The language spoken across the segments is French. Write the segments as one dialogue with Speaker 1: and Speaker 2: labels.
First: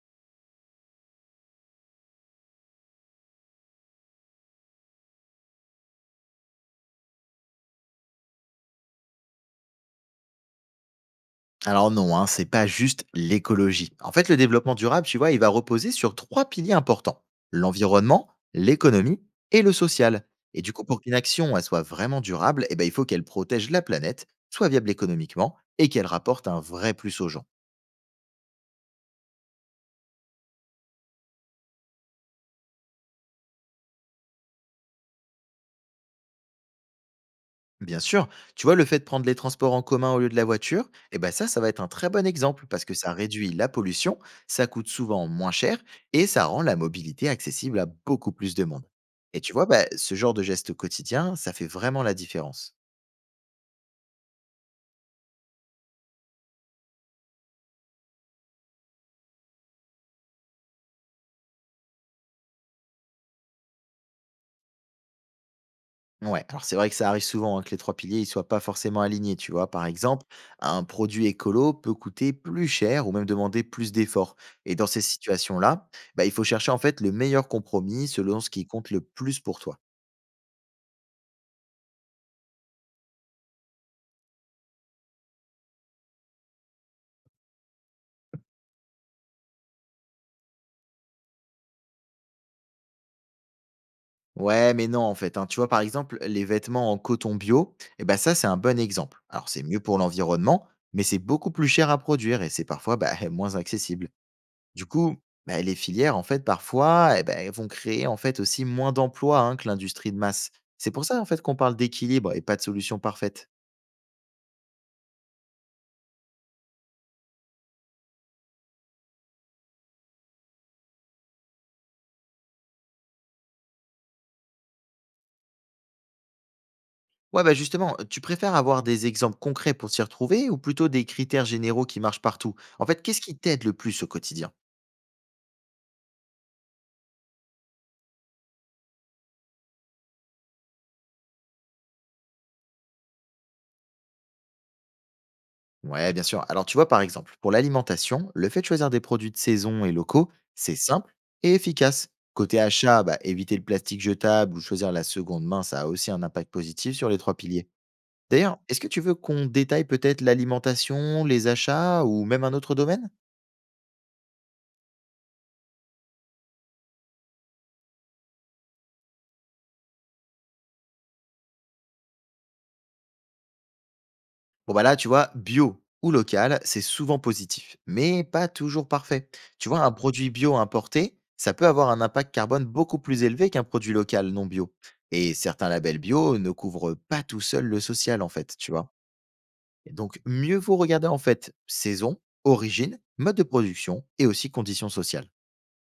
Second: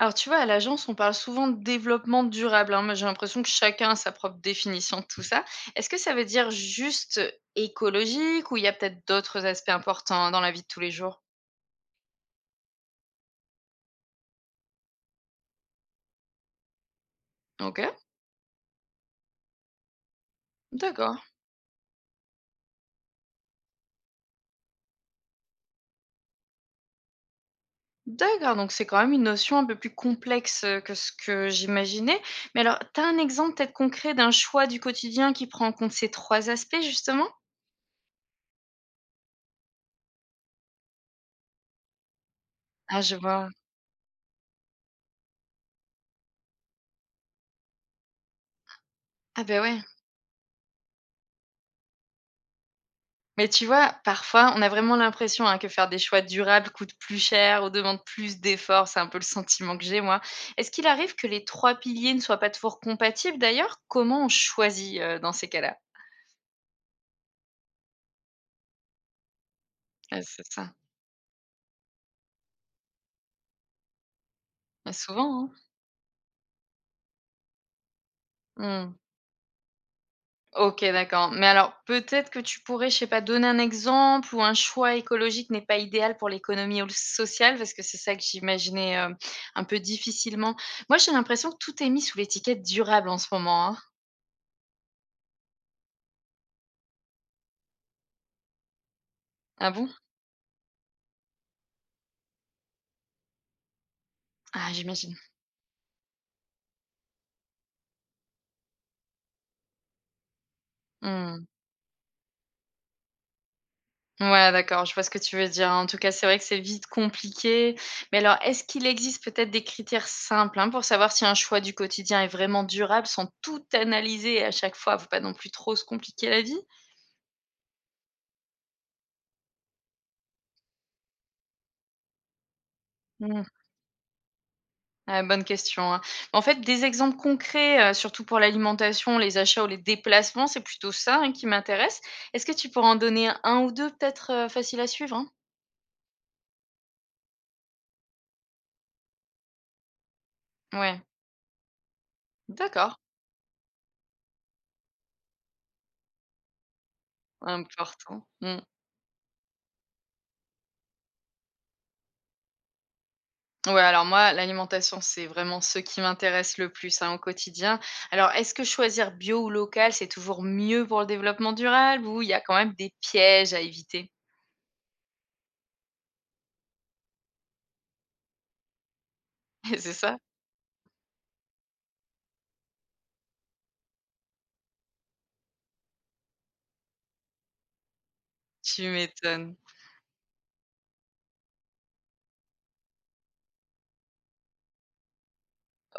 Speaker 1: Alors tu vois, à l'agence, on parle souvent de développement durable, hein, mais j'ai l'impression que chacun a sa propre définition de tout ça. Est-ce que ça veut dire juste écologique ou il y a peut-être d'autres aspects importants dans la vie de tous les jours?
Speaker 2: Alors non, hein, c'est pas juste l'écologie. En fait, le développement durable, tu vois, il va reposer sur trois piliers importants.
Speaker 1: Ok,
Speaker 2: L'environnement, l'économie et le social. Et du coup, pour qu'une
Speaker 1: d'accord.
Speaker 2: action elle soit vraiment durable, eh ben, il faut qu'elle protège la planète, soit viable économiquement et qu'elle rapporte un vrai plus aux gens.
Speaker 1: D'accord, donc c'est quand même une notion un peu plus complexe que ce que j'imaginais. Mais alors, t'as un exemple peut-être concret d'un choix du quotidien qui prend en compte ces trois aspects, justement?
Speaker 2: Bien sûr, tu vois, le fait de prendre les transports en commun au lieu de la voiture, eh ben ça va être un très bon exemple parce que
Speaker 1: Ah,
Speaker 2: ça
Speaker 1: je
Speaker 2: réduit
Speaker 1: vois.
Speaker 2: la pollution, ça coûte souvent moins cher et ça rend la mobilité accessible à beaucoup plus de monde. Et
Speaker 1: Ah
Speaker 2: tu
Speaker 1: ben
Speaker 2: vois,
Speaker 1: ouais.
Speaker 2: bah, ce genre de geste quotidien, ça fait vraiment la différence.
Speaker 1: Mais tu vois, parfois, on a vraiment l'impression, hein, que faire des choix durables coûte plus cher ou demande plus d'efforts. C'est un peu le sentiment que j'ai, moi. Est-ce qu'il arrive que les 3 piliers ne soient pas toujours compatibles d'ailleurs? Comment on choisit, dans ces cas-là?
Speaker 2: Ouais, alors c'est vrai que ça arrive souvent hein, que les trois piliers ne soient pas forcément alignés, tu vois. Par
Speaker 1: Ah,
Speaker 2: exemple,
Speaker 1: c'est ça.
Speaker 2: un produit écolo peut coûter plus cher ou même demander plus d'efforts. Et dans
Speaker 1: Bah,
Speaker 2: ces
Speaker 1: souvent, hein.
Speaker 2: situations-là, bah, il faut chercher en fait le meilleur compromis selon ce qui compte
Speaker 1: Mmh.
Speaker 2: le plus pour toi.
Speaker 1: OK, d'accord. Mais alors, peut-être que tu pourrais, je sais pas, donner un exemple où un choix écologique n'est pas idéal pour l'économie ou le social? Parce que c'est ça que j'imaginais, un peu difficilement. Moi, j'ai l'impression que tout est mis sous l'étiquette durable en ce moment, hein.
Speaker 2: Ouais, mais non, en fait, hein. Tu vois, par exemple, les vêtements en coton bio, eh ben ça, c'est un bon exemple. Alors, c'est
Speaker 1: Ah
Speaker 2: mieux
Speaker 1: bon?
Speaker 2: pour l'environnement, mais c'est beaucoup plus cher à produire et c'est parfois bah, moins accessible.
Speaker 1: Ah,
Speaker 2: Du
Speaker 1: j'imagine.
Speaker 2: coup, bah, les filières, en fait, parfois, eh ben, elles vont créer en fait aussi moins d'emplois hein, que l'industrie de masse. C'est pour ça, en fait,
Speaker 1: Mmh.
Speaker 2: qu'on parle d'équilibre et pas de solution parfaite.
Speaker 1: Ouais, d'accord, je vois ce que tu veux dire. En tout cas, c'est vrai que c'est vite compliqué. Mais alors, est-ce qu'il existe peut-être des critères simples, hein, pour savoir si un choix du quotidien est vraiment durable sans tout analyser à chaque fois? Faut pas non plus trop se compliquer la vie?
Speaker 2: Ouais, bah justement, tu préfères avoir des exemples concrets pour s'y retrouver ou plutôt des critères généraux qui marchent partout? En fait, qu'est-ce qui
Speaker 1: Mmh.
Speaker 2: t'aide le plus au quotidien?
Speaker 1: Ah, bonne question, hein. En fait, des exemples concrets, surtout pour l'alimentation, les achats ou les déplacements, c'est plutôt ça, hein, qui m'intéresse. Est-ce que tu pourrais en donner un ou 2, peut-être, faciles à suivre, hein?
Speaker 2: Ouais, bien sûr. Alors, tu vois, par exemple, pour l'alimentation, le fait de choisir des produits de saison et locaux, c'est
Speaker 1: Ouais,
Speaker 2: simple et efficace. Côté
Speaker 1: d'accord,
Speaker 2: achat, bah, éviter le plastique jetable ou choisir la seconde main, ça a aussi un impact positif sur les trois piliers.
Speaker 1: important.
Speaker 2: D'ailleurs,
Speaker 1: Mmh.
Speaker 2: est-ce que tu veux qu'on détaille peut-être l'alimentation, les achats ou même un autre domaine?
Speaker 1: Ouais, alors moi, l'alimentation, c'est vraiment ce qui m'intéresse le plus hein, au quotidien. Alors, est-ce que choisir bio ou local, c'est toujours mieux pour le développement durable ou il y a quand même des pièges à éviter?
Speaker 2: Bon bah là, tu vois, bio ou local, c'est souvent positif, mais pas toujours parfait. Tu vois, un
Speaker 1: C'est ça?
Speaker 2: produit bio importé, ça peut avoir un impact carbone beaucoup plus élevé qu'un produit local non bio. Et certains labels bio ne couvrent pas tout seul le social, en fait, tu
Speaker 1: Tu
Speaker 2: vois.
Speaker 1: m'étonnes.
Speaker 2: Et donc, mieux vaut regarder, en fait, saison, origine, mode de production et aussi conditions sociales.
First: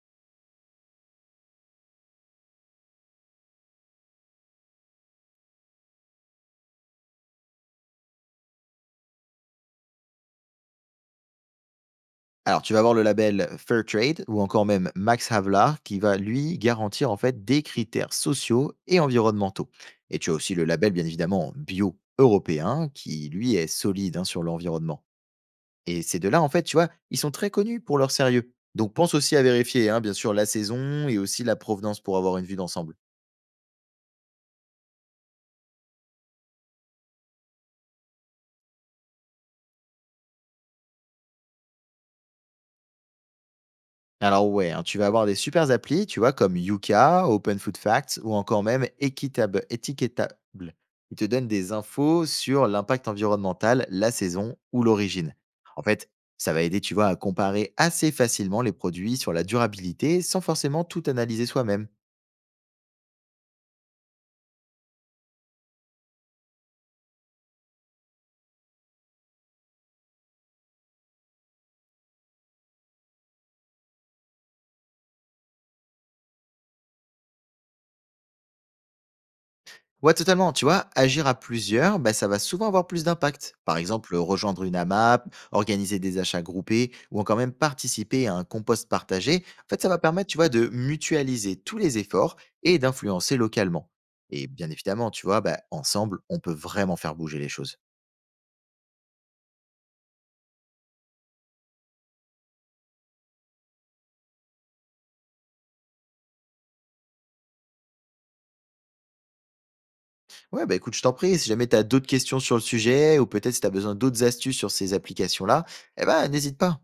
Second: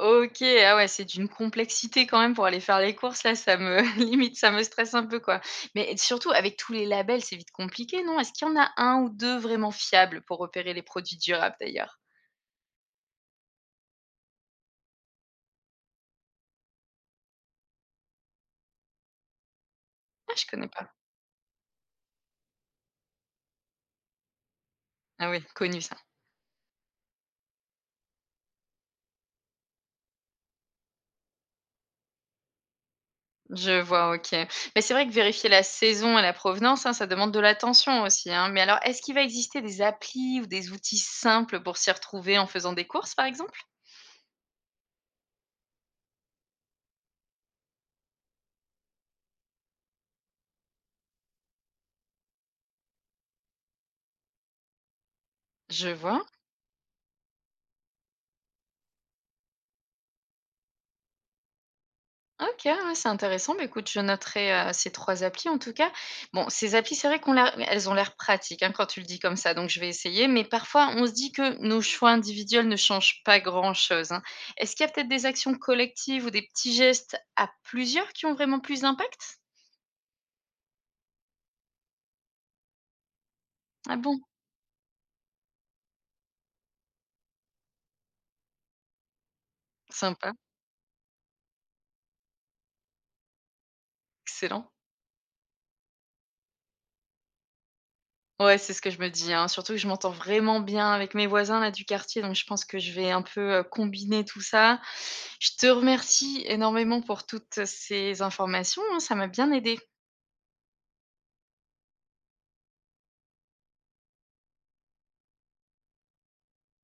Speaker 1: Ok, ah ouais, c'est d'une complexité quand même pour aller faire les courses, là, ça me limite, ça me stresse un peu, quoi. Mais surtout, avec tous les labels, c'est vite compliqué, non? Est-ce qu'il y en a un ou deux vraiment fiables pour repérer les produits durables, d'ailleurs?
Speaker 2: Alors, tu vas avoir le label Fairtrade ou encore même Max Havelaar qui va, lui, garantir en fait des critères sociaux et environnementaux. Et tu as
Speaker 1: Ah, je
Speaker 2: aussi le
Speaker 1: connais pas.
Speaker 2: label, bien évidemment, bio européen qui, lui, est solide hein, sur l'environnement.
Speaker 1: Ah oui, connu ça.
Speaker 2: Et ces deux-là, en fait, tu vois, ils sont très connus pour leur sérieux. Donc, pense aussi à vérifier, hein, bien sûr, la saison et aussi la provenance pour avoir une vue d'ensemble.
Speaker 1: Je vois, OK. Mais c'est vrai que vérifier la saison et la provenance, hein, ça demande de l'attention aussi, hein. Mais alors, est-ce qu'il va exister des applis ou des outils simples pour s'y retrouver en faisant des courses, par exemple?
Speaker 2: Alors ouais, hein, tu vas avoir des super applis, tu vois, comme Yuka, Open Food Facts ou encore même Equitable, Étiquetable. Ils te donnent des infos sur l'impact environnemental, la saison ou l'origine. En
Speaker 1: Je
Speaker 2: fait,
Speaker 1: vois.
Speaker 2: ça va aider, tu vois, à comparer assez facilement les produits sur la durabilité sans forcément tout analyser soi-même.
Speaker 1: OK, ouais, c'est intéressant. Bah, écoute, je noterai ces trois applis en tout cas. Bon, ces applis, c'est vrai elles ont l'air pratiques hein, quand tu le dis comme ça, donc je vais essayer. Mais parfois, on se dit que nos choix individuels ne changent pas grand-chose, hein. Est-ce qu'il y a peut-être des actions collectives ou des petits gestes à plusieurs qui ont vraiment plus d'impact?
Speaker 2: Ouais, totalement. Tu vois, agir à plusieurs, bah, ça va souvent avoir plus d'impact. Par
Speaker 1: Ah
Speaker 2: exemple,
Speaker 1: bon,
Speaker 2: rejoindre une AMAP, organiser des achats groupés ou encore même participer à un compost partagé. En fait, ça va permettre,
Speaker 1: sympa.
Speaker 2: tu vois, de mutualiser tous les efforts et d'influencer localement. Et
Speaker 1: Excellent.
Speaker 2: bien évidemment, tu vois, bah, ensemble, on peut vraiment faire bouger les choses.
Speaker 1: Ouais, c'est ce que je me dis, hein. Surtout que je m'entends vraiment bien avec mes voisins là du quartier, donc je pense que je vais un peu, combiner tout ça. Je te remercie énormément pour toutes ces informations, hein, ça m'a bien aidée.
Speaker 2: Ouais, bah écoute, je t'en prie, si jamais tu as d'autres questions sur le sujet ou peut-être si tu as besoin d'autres astuces sur ces applications-là, eh ben, n'hésite pas.